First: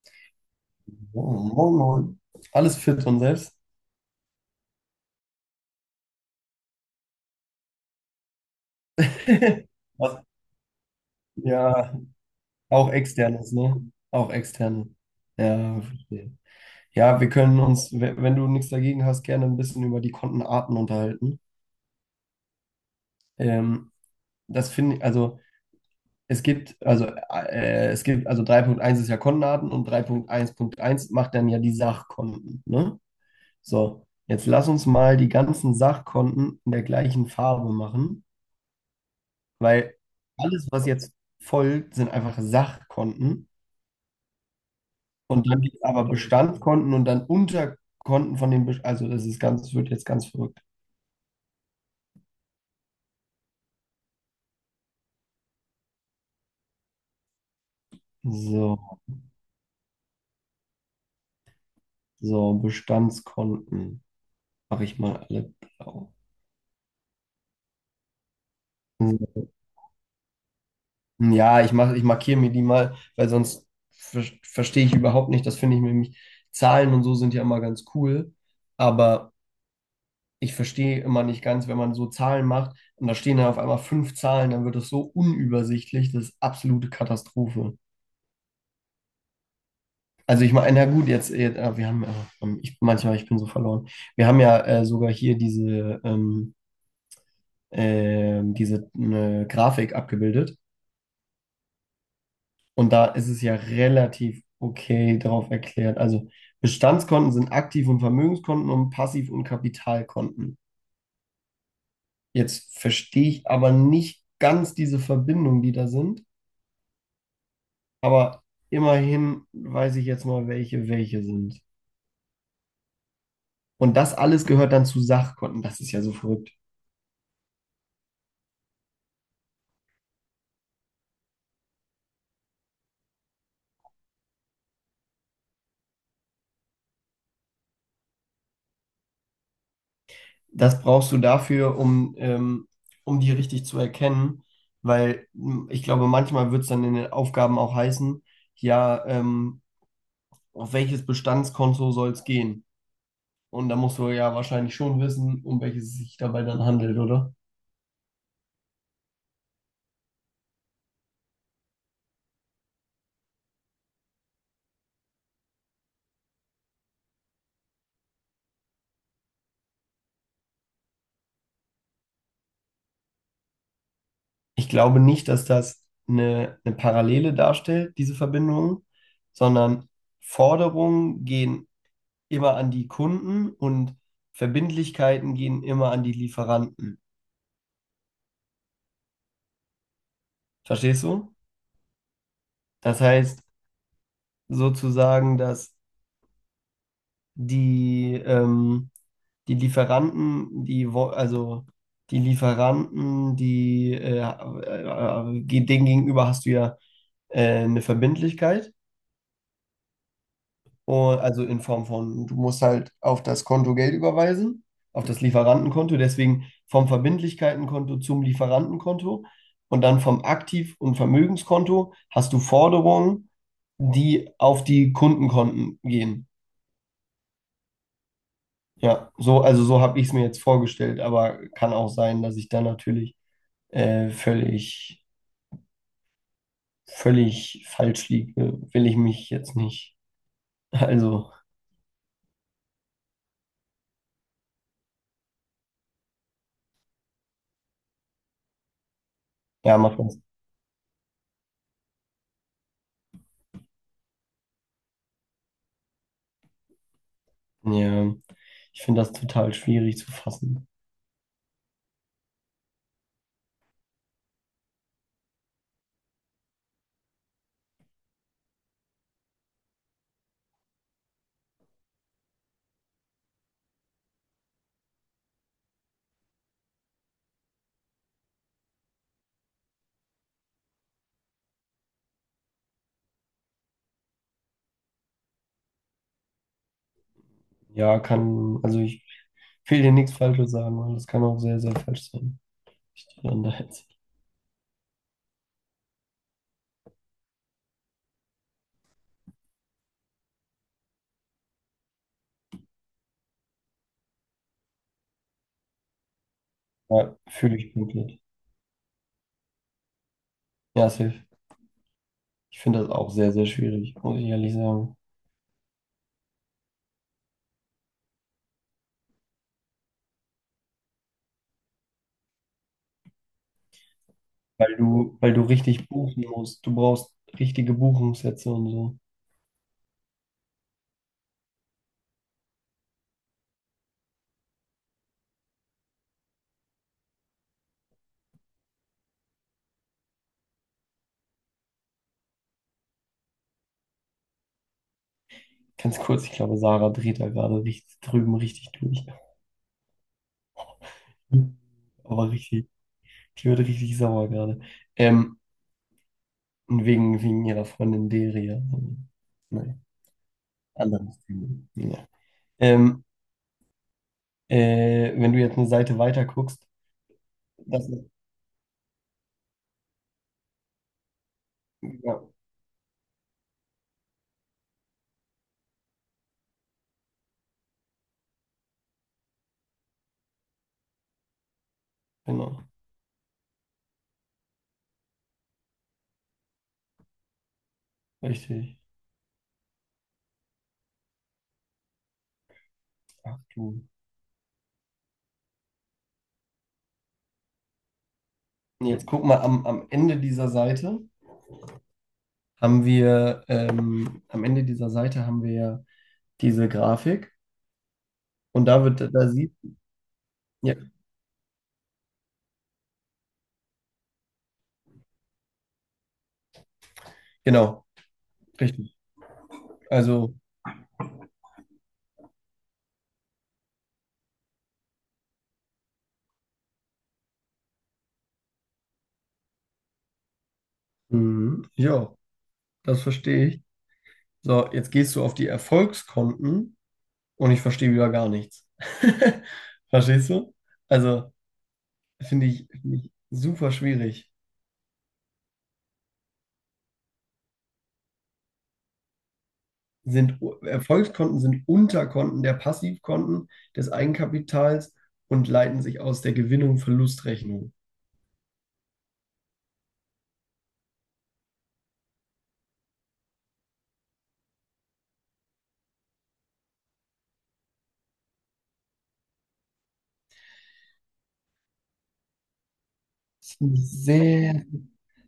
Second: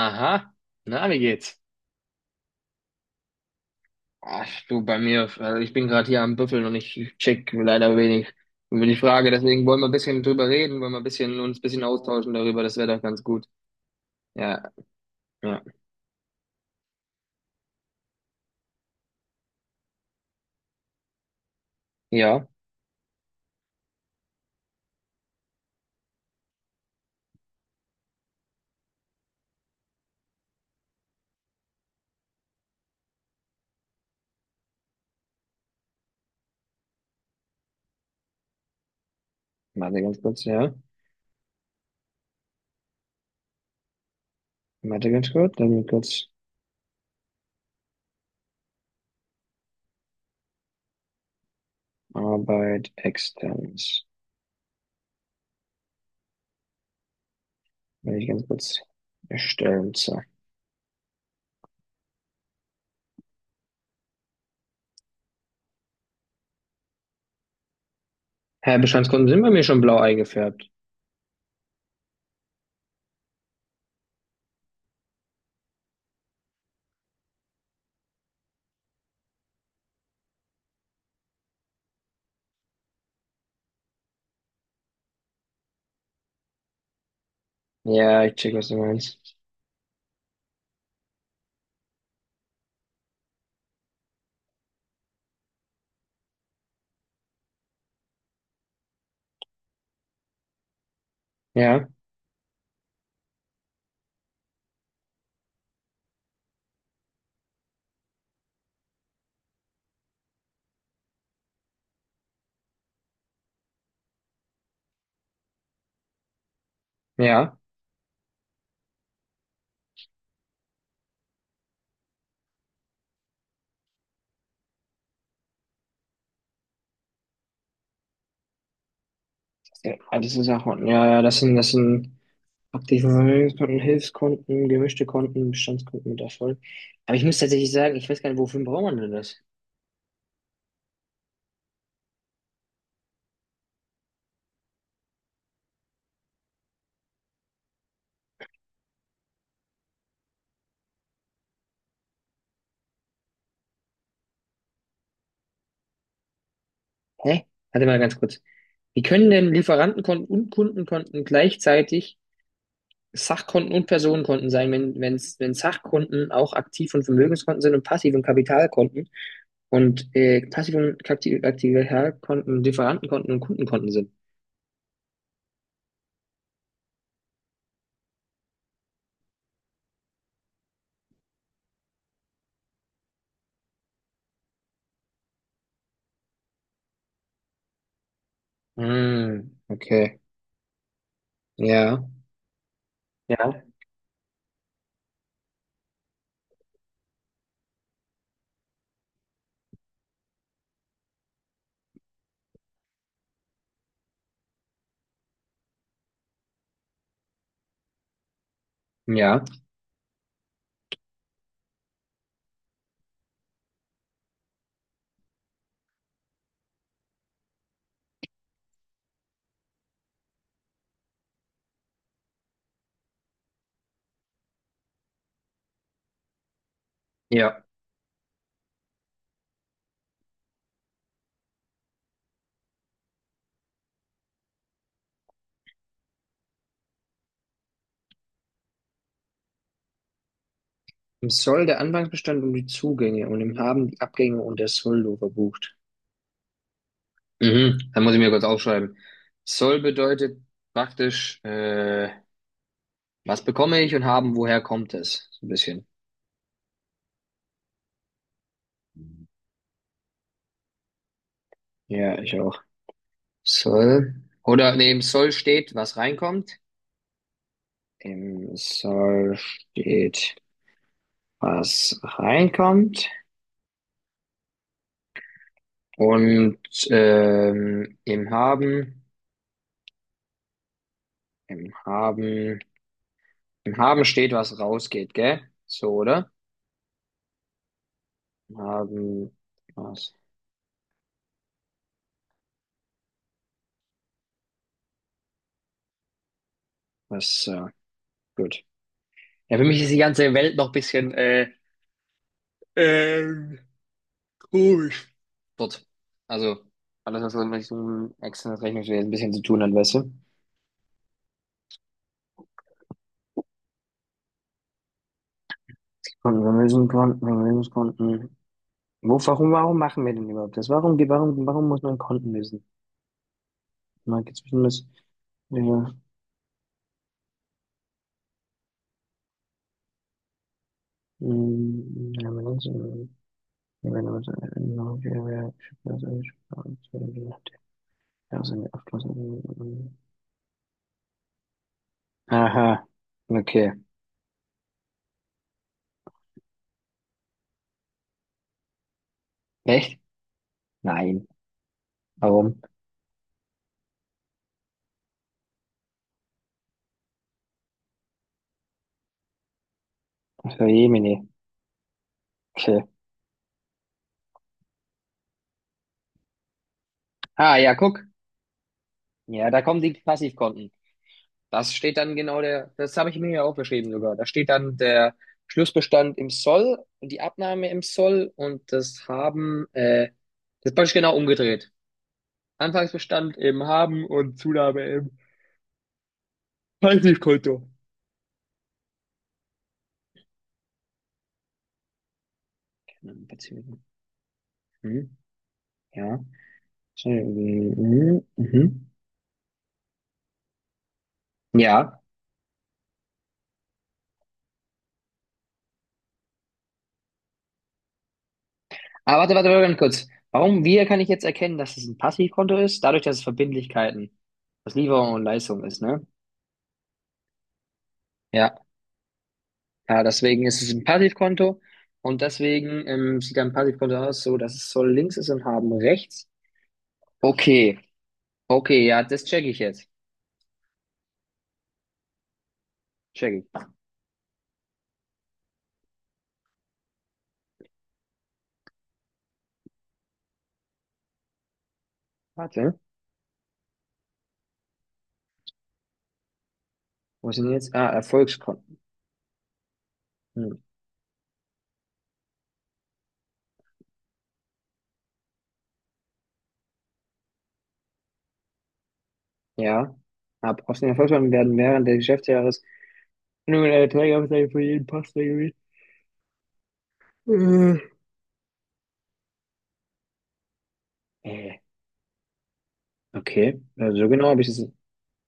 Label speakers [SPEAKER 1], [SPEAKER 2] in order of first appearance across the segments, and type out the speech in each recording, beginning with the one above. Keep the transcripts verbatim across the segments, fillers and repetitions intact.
[SPEAKER 1] Aha, na, wie
[SPEAKER 2] Moin,
[SPEAKER 1] geht's?
[SPEAKER 2] moin, moin. Alles fit und selbst?
[SPEAKER 1] Ach, du, bei mir, also ich bin gerade hier am Büffeln und ich check leider wenig über die Frage, deswegen wollen wir ein
[SPEAKER 2] Was?
[SPEAKER 1] bisschen drüber reden, wollen wir ein bisschen, uns ein bisschen
[SPEAKER 2] Ja,
[SPEAKER 1] austauschen darüber, das
[SPEAKER 2] auch
[SPEAKER 1] wäre doch ganz gut.
[SPEAKER 2] externes, ne? Auch
[SPEAKER 1] Ja,
[SPEAKER 2] externe.
[SPEAKER 1] ja,
[SPEAKER 2] Ja, verstehe. Ja, wir können uns, we- wenn du nichts dagegen hast, gerne ein bisschen über die Kontenarten unterhalten.
[SPEAKER 1] ja,
[SPEAKER 2] Ähm, Das finde ich, also es gibt, also äh, es gibt, also drei Punkt eins ist ja Kontenarten und drei Punkt eins Punkt eins macht dann ja die Sachkonten, ne? So, jetzt lass uns mal die ganzen Sachkonten in der gleichen Farbe machen. Weil
[SPEAKER 1] warte ganz kurz,
[SPEAKER 2] alles,
[SPEAKER 1] ja,
[SPEAKER 2] was jetzt folgt, sind einfach Sachkonten.
[SPEAKER 1] warte ganz
[SPEAKER 2] Und
[SPEAKER 1] kurz,
[SPEAKER 2] dann gibt es
[SPEAKER 1] dann
[SPEAKER 2] aber
[SPEAKER 1] kurz
[SPEAKER 2] Bestandskonten und dann Unterkonten von den Bestand. Also das ist ganz, wird jetzt ganz verrückt.
[SPEAKER 1] Arbeit externes, wenn ich ganz
[SPEAKER 2] So,
[SPEAKER 1] kurz erstellen, so.
[SPEAKER 2] so, Bestandskonten. Mache ich mal alle blau.
[SPEAKER 1] Hä, Bestandskunden sind
[SPEAKER 2] So.
[SPEAKER 1] bei mir schon blau eingefärbt.
[SPEAKER 2] Ja, ich mach, ich markiere mir die mal, weil sonst ver verstehe ich überhaupt nicht. Das finde ich nämlich, Zahlen und so sind ja immer ganz cool. Aber ich verstehe immer nicht ganz, wenn man so Zahlen macht und da stehen dann auf einmal fünf Zahlen, dann wird das so unübersichtlich, das ist absolute Katastrophe.
[SPEAKER 1] Ja, ich check, was du meinst.
[SPEAKER 2] Also ich meine, na gut, jetzt, jetzt äh, wir haben, äh, ähm, ich, manchmal, ich bin so verloren. Wir haben ja äh, sogar hier diese, ähm, äh, diese ne, Grafik abgebildet
[SPEAKER 1] Ja,
[SPEAKER 2] und da ist es ja relativ okay drauf erklärt. Also Bestandskonten sind Aktiv- und Vermögenskonten und Passiv- und Kapitalkonten. Jetzt verstehe ich aber nicht ganz diese Verbindungen, die da sind.
[SPEAKER 1] ja,
[SPEAKER 2] Aber immerhin weiß ich jetzt mal, welche welche sind. Und das alles gehört dann zu Sachkonten. Das ist ja so verrückt.
[SPEAKER 1] ja, das ist auch, ja, ja, das sind, das sind, Aktiven Hilfskonten, gemischte Konten, Bestandskonten mit Erfolg. Aber ich muss tatsächlich sagen, ich weiß gar nicht, wofür braucht man denn das?
[SPEAKER 2] Das brauchst du dafür, um, ähm, um die richtig zu erkennen, weil m, ich glaube, manchmal wird es dann in den Aufgaben auch heißen, ja, ähm, auf welches Bestandskonto soll es gehen? Und da musst du ja wahrscheinlich schon wissen, um welches es sich dabei dann handelt, oder?
[SPEAKER 1] Hä? Warte mal ganz kurz. Wie können denn Lieferantenkonten und Kundenkonten gleichzeitig Sachkonten und Personenkonten sein, wenn, wenn's, wenn Sachkonten auch Aktiv- und Vermögenskonten sind und Passiv- und Kapitalkonten und äh, Passiv- und Kapti- Kapitalkonten, Lieferantenkonten und Kundenkonten sind?
[SPEAKER 2] Ich glaube nicht, dass das eine, eine Parallele darstellt, diese Verbindung, sondern Forderungen gehen immer an die Kunden und Verbindlichkeiten gehen immer an die Lieferanten.
[SPEAKER 1] Hm, okay.
[SPEAKER 2] Verstehst du?
[SPEAKER 1] Ja,
[SPEAKER 2] Das heißt
[SPEAKER 1] ja,
[SPEAKER 2] sozusagen, dass die, ähm, die Lieferanten, die, wo- also die Lieferanten, die, äh, äh, äh, denen gegenüber hast du ja äh, eine Verbindlichkeit.
[SPEAKER 1] ja,
[SPEAKER 2] Und, also in Form von, du musst halt auf das Konto Geld überweisen, auf das Lieferantenkonto, deswegen vom Verbindlichkeitenkonto zum Lieferantenkonto und dann vom Aktiv- und Vermögenskonto hast du Forderungen, die auf die Kundenkonten gehen.
[SPEAKER 1] ja.
[SPEAKER 2] Ja, so, also so habe ich es mir jetzt vorgestellt, aber kann auch sein, dass ich da natürlich äh, völlig, völlig falsch liege. Will ich mich jetzt nicht.
[SPEAKER 1] Im
[SPEAKER 2] Also,
[SPEAKER 1] Soll der Anfangsbestand und die Zugänge und im Haben die Abgänge und der Soldo verbucht. Mhm, dann muss ich mir kurz aufschreiben.
[SPEAKER 2] ja,
[SPEAKER 1] Soll
[SPEAKER 2] mach das.
[SPEAKER 1] bedeutet praktisch, äh, was bekomme ich und haben, woher kommt es? So ein bisschen.
[SPEAKER 2] Ja, ich finde das total schwierig zu fassen.
[SPEAKER 1] Ja, ich auch. Soll. Oder nee, Soll steht, was reinkommt. Im Soll steht, was reinkommt. Und ähm, im Haben, im Haben, im Haben steht, was rausgeht, gell? So, oder?
[SPEAKER 2] Ja, kann, also ich
[SPEAKER 1] Haben
[SPEAKER 2] will dir
[SPEAKER 1] was,
[SPEAKER 2] nichts Falsches sagen, weil das kann auch sehr, sehr falsch sein. Ich die dann da jetzt.
[SPEAKER 1] was, äh, gut. Ja, für mich ist die ganze Welt noch ein bisschen äh, ähm, komisch. Dort. Also,
[SPEAKER 2] Ja,
[SPEAKER 1] alles, was in
[SPEAKER 2] fühle ich
[SPEAKER 1] Richtung
[SPEAKER 2] komplett.
[SPEAKER 1] externes Rechnungswesen ein bisschen zu tun hat, weißt du?
[SPEAKER 2] Ja, safe. Ich finde das auch sehr, sehr schwierig, muss ich ehrlich sagen.
[SPEAKER 1] Und Vermögenskonten, Vermögenskonten. Wo, warum, warum machen wir denn überhaupt das? Warum, warum, warum muss man Konten wissen? Man geht zwischen
[SPEAKER 2] Weil
[SPEAKER 1] das,
[SPEAKER 2] du, weil du
[SPEAKER 1] ja,
[SPEAKER 2] richtig
[SPEAKER 1] ja,
[SPEAKER 2] buchen musst. Du brauchst richtige Buchungssätze und so.
[SPEAKER 1] mm, ja, man muss, äh, ja, wenn man so, äh, noch, ja, ja, ich weiß nicht, ich weiß nicht, ja, so eine Abschluss- Aha, okay.
[SPEAKER 2] Ganz kurz, ich glaube, Sarah dreht da gerade richtig drüben richtig durch.
[SPEAKER 1] Echt? Nein.
[SPEAKER 2] Aber
[SPEAKER 1] Warum?
[SPEAKER 2] richtig, die wird richtig sauer gerade. Ähm, und wegen, wegen ihrer Freundin Deria. Nein,
[SPEAKER 1] Für so,
[SPEAKER 2] anderes
[SPEAKER 1] Jemine.
[SPEAKER 2] Thema. Ja.
[SPEAKER 1] Okay.
[SPEAKER 2] Ähm, Äh, wenn du jetzt eine Seite weiter guckst,
[SPEAKER 1] Ah, ja,
[SPEAKER 2] das
[SPEAKER 1] guck.
[SPEAKER 2] ist,
[SPEAKER 1] Ja, da kommen die Passivkonten. Das steht dann
[SPEAKER 2] ja,
[SPEAKER 1] genau der, das habe ich mir ja aufgeschrieben sogar. Da steht dann der Schlussbestand im Soll und die Abnahme im Soll und das Haben, äh, das ist praktisch genau umgedreht.
[SPEAKER 2] genau,
[SPEAKER 1] Anfangsbestand im Haben und Zunahme im Passivkonto.
[SPEAKER 2] richtig. Ach du.
[SPEAKER 1] Beziehung. Hm, ja. Hm, mhm.
[SPEAKER 2] Nee, jetzt guck mal, am, am Ende dieser Seite
[SPEAKER 1] Ja.
[SPEAKER 2] haben wir, ähm, am Ende dieser Seite haben wir ja diese Grafik und da wird,
[SPEAKER 1] Aber
[SPEAKER 2] da
[SPEAKER 1] warte, warte,
[SPEAKER 2] sieht,
[SPEAKER 1] warte, ganz kurz. Warum,
[SPEAKER 2] ja,
[SPEAKER 1] wie kann ich jetzt erkennen, dass es ein Passivkonto ist? Dadurch, dass es Verbindlichkeiten, dass Lieferung und Leistung ist, ne?
[SPEAKER 2] genau,
[SPEAKER 1] Ja,
[SPEAKER 2] richtig.
[SPEAKER 1] ja,
[SPEAKER 2] Also,
[SPEAKER 1] deswegen ist es ein Passivkonto und deswegen ähm, sieht ein Passivkonto aus, so dass es Soll links ist und Haben rechts. Okay, okay, ja, das checke ich jetzt.
[SPEAKER 2] mhm, ja, das
[SPEAKER 1] Check
[SPEAKER 2] verstehe
[SPEAKER 1] ich.
[SPEAKER 2] ich. So, jetzt gehst du auf die Erfolgskonten und ich verstehe wieder gar nichts. Verstehst du? Also, finde ich,
[SPEAKER 1] Warte,
[SPEAKER 2] finde ich super schwierig.
[SPEAKER 1] wo sind jetzt? Ah, Erfolgskonten.
[SPEAKER 2] Sind
[SPEAKER 1] Hm,
[SPEAKER 2] Erfolgskonten sind Unterkonten der Passivkonten des Eigenkapitals und leiten sich aus der Gewinnung Verlustrechnung.
[SPEAKER 1] ja. Ab aus den Erfolgskonten werden während des Geschäftsjahres nur eine Erträge für jeden Pass reguliert. Äh,
[SPEAKER 2] Das
[SPEAKER 1] okay,
[SPEAKER 2] finde ich
[SPEAKER 1] also so genau habe ich
[SPEAKER 2] sehr,
[SPEAKER 1] es.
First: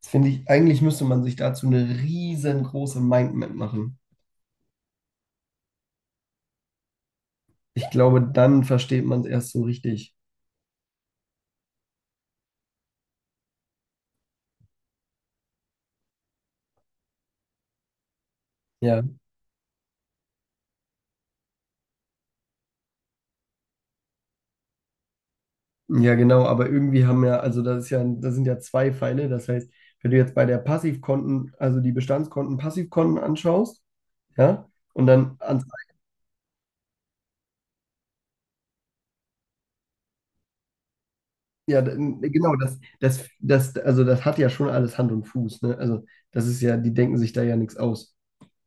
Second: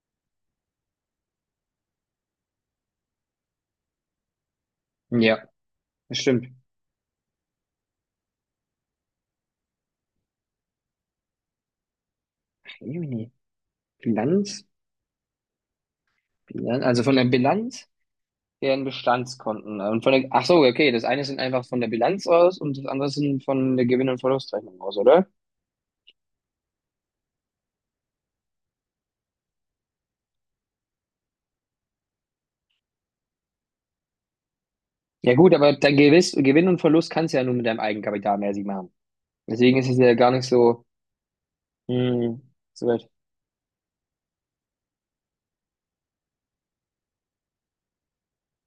[SPEAKER 2] das finde ich, eigentlich müsste man sich dazu eine riesengroße Mindmap machen.
[SPEAKER 1] Ja. Das stimmt.
[SPEAKER 2] Ich glaube, dann versteht man es erst so richtig.
[SPEAKER 1] Jemini. Bilanz? Bilanz? Also von der Bilanz deren
[SPEAKER 2] Ja,
[SPEAKER 1] Bestandskonten. äh, Und von der, ach so, okay, das eine sind einfach von der Bilanz aus und das andere sind von der Gewinn- und Verlustrechnung aus, oder?
[SPEAKER 2] ja, genau, aber irgendwie haben ja, also das ist ja, das sind ja zwei Pfeile. Das heißt, wenn du jetzt bei der Passivkonten, also die Bestandskonten, Passivkonten anschaust, ja, und
[SPEAKER 1] Ja
[SPEAKER 2] dann
[SPEAKER 1] gut,
[SPEAKER 2] ans.
[SPEAKER 1] aber dein Gewiss, Gewinn und Verlust kannst du ja nur mit deinem Eigenkapital mäßig machen. Deswegen ist es ja gar nicht so,
[SPEAKER 2] Ja, d- n-
[SPEAKER 1] hm,
[SPEAKER 2] genau, das,
[SPEAKER 1] so weit.
[SPEAKER 2] das, das, also das hat ja schon alles Hand und Fuß, ne? Also das ist ja, die denken sich da ja nichts aus.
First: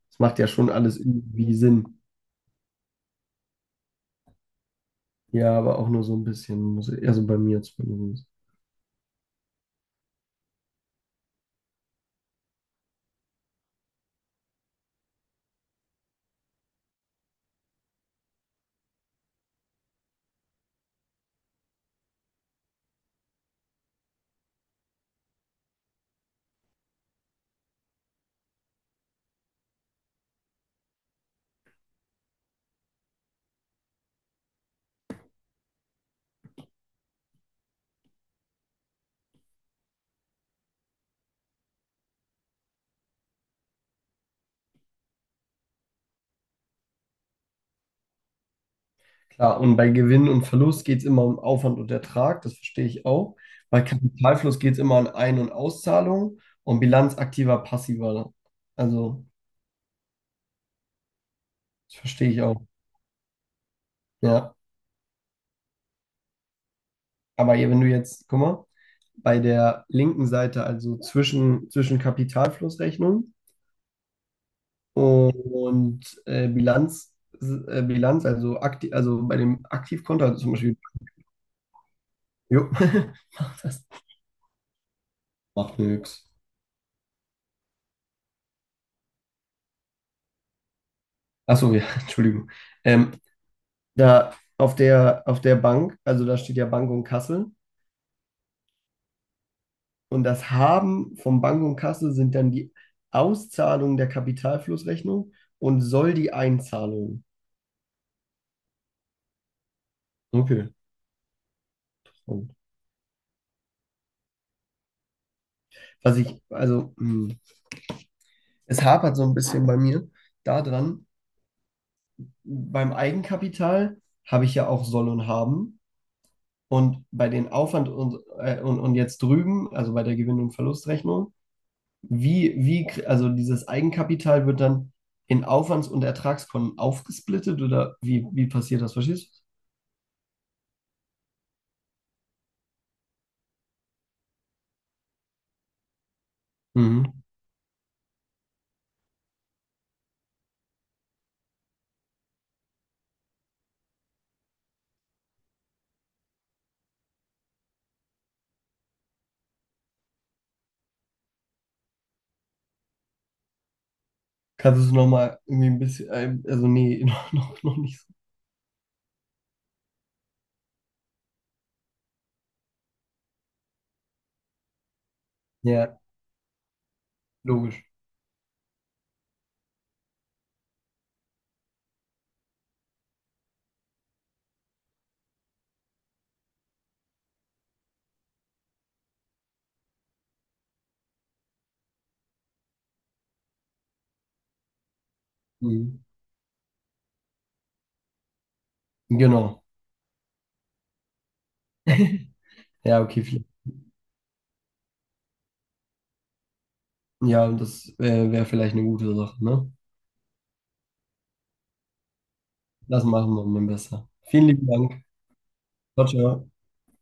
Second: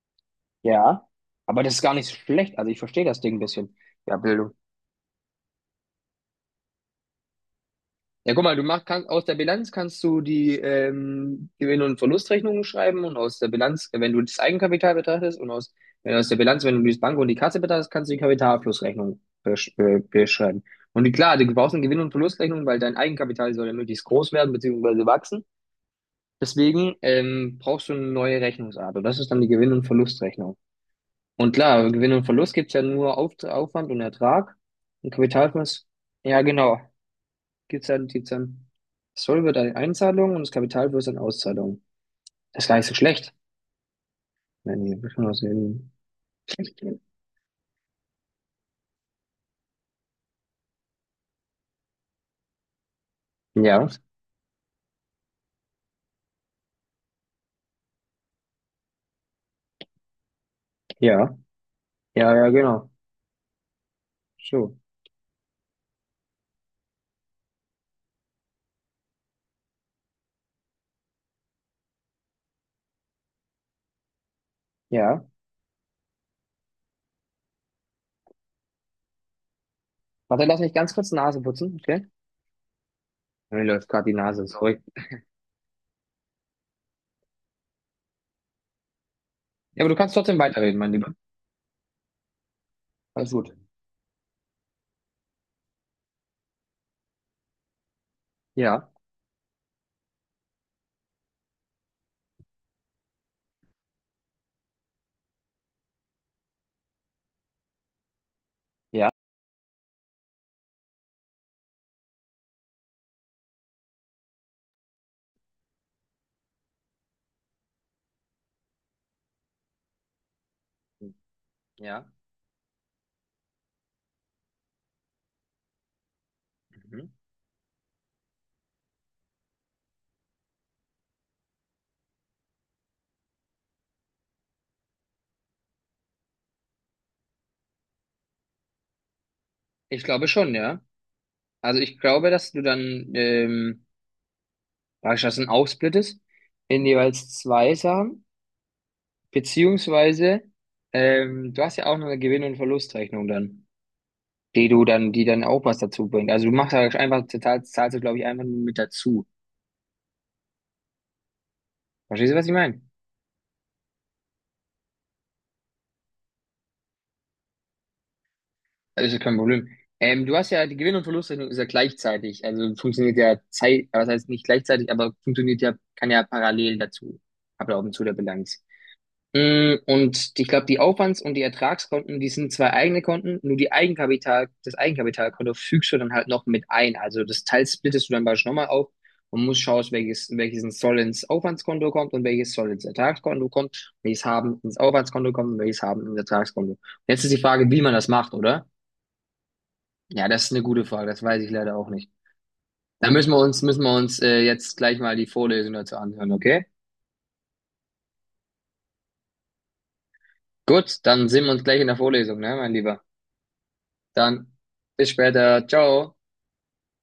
[SPEAKER 2] Das macht ja schon alles
[SPEAKER 1] Ja,
[SPEAKER 2] irgendwie
[SPEAKER 1] aber das ist gar
[SPEAKER 2] Sinn.
[SPEAKER 1] nicht so schlecht. Also ich verstehe das Ding ein bisschen. Ja, Bildung.
[SPEAKER 2] Ja, aber auch nur so ein bisschen, muss ich, also bei mir zumindest.
[SPEAKER 1] Ja, guck mal, du machst kann, aus der Bilanz kannst du die ähm, Gewinn- und Verlustrechnungen schreiben und aus der Bilanz, äh, wenn du das Eigenkapital betrachtest und aus, wenn aus der Bilanz, wenn du die Bank und die Kasse betrachtest, kannst du die Kapitalflussrechnung besch äh, beschreiben. Und die, klar, du brauchst eine Gewinn- und Verlustrechnung, weil dein Eigenkapital soll ja möglichst groß werden beziehungsweise wachsen. Deswegen ähm, brauchst du eine neue Rechnungsart und das ist dann die Gewinn- und Verlustrechnung. Und klar, Gewinn und Verlust gibt's ja nur Auf Aufwand und Ertrag und Kapitalfluss. Ja, genau. Gibt's dann, gibt's dann. Das Soll wird eine Einzahlung und das Kapital wird eine Auszahlung. Das ist gar nicht so schlecht. Nein, hier wird schon was sehen.
[SPEAKER 2] Klar, und bei Gewinn und Verlust geht es immer um Aufwand und Ertrag, das verstehe ich auch. Bei
[SPEAKER 1] Ja,
[SPEAKER 2] Kapitalfluss geht es immer um Ein- und Auszahlungen und Bilanz aktiver, passiver. Also,
[SPEAKER 1] ja,
[SPEAKER 2] das verstehe
[SPEAKER 1] ja,
[SPEAKER 2] ich
[SPEAKER 1] ja,
[SPEAKER 2] auch.
[SPEAKER 1] genau.
[SPEAKER 2] Ja.
[SPEAKER 1] So,
[SPEAKER 2] Aber hier, wenn du jetzt, guck mal, bei der linken Seite, also zwischen, zwischen Kapitalflussrechnung,
[SPEAKER 1] ja.
[SPEAKER 2] und äh, Bilanz, äh, Bilanz, also aktiv, also bei dem Aktivkonto, also
[SPEAKER 1] Warte,
[SPEAKER 2] zum
[SPEAKER 1] lass mich
[SPEAKER 2] Beispiel,
[SPEAKER 1] ganz kurz Nase putzen, okay?
[SPEAKER 2] jo,
[SPEAKER 1] Mir
[SPEAKER 2] macht das,
[SPEAKER 1] läuft gerade die Nase, sorry.
[SPEAKER 2] macht nix.
[SPEAKER 1] Ja, aber du kannst trotzdem weiterreden, mein Lieber.
[SPEAKER 2] Achso, ja, Entschuldigung. Ähm,
[SPEAKER 1] Alles gut.
[SPEAKER 2] Da auf der, auf der Bank, also da steht ja Bank und Kasse.
[SPEAKER 1] Ja,
[SPEAKER 2] Und das Haben von Bank und Kasse sind dann die Auszahlung der Kapitalflussrechnung und soll die Einzahlung.
[SPEAKER 1] ja,
[SPEAKER 2] Okay. Was ich, also, mh, es hapert so ein bisschen bei mir daran,
[SPEAKER 1] ja.
[SPEAKER 2] beim Eigenkapital habe ich ja auch soll und haben.
[SPEAKER 1] Mhm.
[SPEAKER 2] Und bei den Aufwand und, äh, und, und jetzt drüben, also bei der Gewinn- und Verlustrechnung, wie, wie, kr- also dieses Eigenkapital wird dann in Aufwands- und Ertragskonten aufgesplittet oder wie, wie passiert das? Verstehst
[SPEAKER 1] Ich glaube schon, ja. Also ich glaube, dass du dann, ähm, dass du das dann aufsplittest in
[SPEAKER 2] du? Mhm.
[SPEAKER 1] jeweils zwei Sachen. Beziehungsweise, ähm, du hast ja auch noch eine Gewinn- und Verlustrechnung dann, die du dann, die dann auch was dazu bringt. Also du machst halt einfach, total, zahlst du, glaube ich, einfach nur mit dazu. Verstehst du, was ich meine?
[SPEAKER 2] Kannst du es nochmal irgendwie ein bisschen, äh, also nee, noch, noch, noch nicht so.
[SPEAKER 1] Das ist kein Problem. Ähm, du hast ja, die Gewinn- und Verlustrechnung ist ja gleichzeitig, also funktioniert ja Zeit, aber heißt nicht gleichzeitig, aber funktioniert ja,
[SPEAKER 2] Ja,
[SPEAKER 1] kann ja parallel dazu ablaufen
[SPEAKER 2] logisch.
[SPEAKER 1] zu der Bilanz. Mm, Und ich glaube, die Aufwands- und die Ertragskonten, die sind zwei eigene Konten, nur die Eigenkapital, das Eigenkapitalkonto fügst du dann halt noch mit ein. Also das Teil splittest du dann beispielsweise nochmal auf und musst schauen, welches, welches soll ins Aufwandskonto kommt und welches soll ins Ertragskonto kommt, welches haben ins Aufwandskonto kommt und welches
[SPEAKER 2] Mhm.
[SPEAKER 1] haben ins Ertragskonto. Jetzt ist die Frage, wie man das macht, oder?
[SPEAKER 2] Genau.
[SPEAKER 1] Ja, das ist eine gute Frage, das weiß ich leider auch nicht.
[SPEAKER 2] Ja,
[SPEAKER 1] Da
[SPEAKER 2] okay,
[SPEAKER 1] müssen wir
[SPEAKER 2] vielleicht.
[SPEAKER 1] uns, müssen wir uns äh, jetzt gleich mal die Vorlesung dazu anhören, okay?
[SPEAKER 2] Ja, und das äh, wäre vielleicht eine gute Sache, ne?
[SPEAKER 1] Gut, dann sehen wir uns gleich in der Vorlesung, ne, mein Lieber.
[SPEAKER 2] Das machen wir mal besser. Vielen
[SPEAKER 1] Dann
[SPEAKER 2] lieben Dank.
[SPEAKER 1] bis später.
[SPEAKER 2] Ciao,
[SPEAKER 1] Ciao.
[SPEAKER 2] ciao.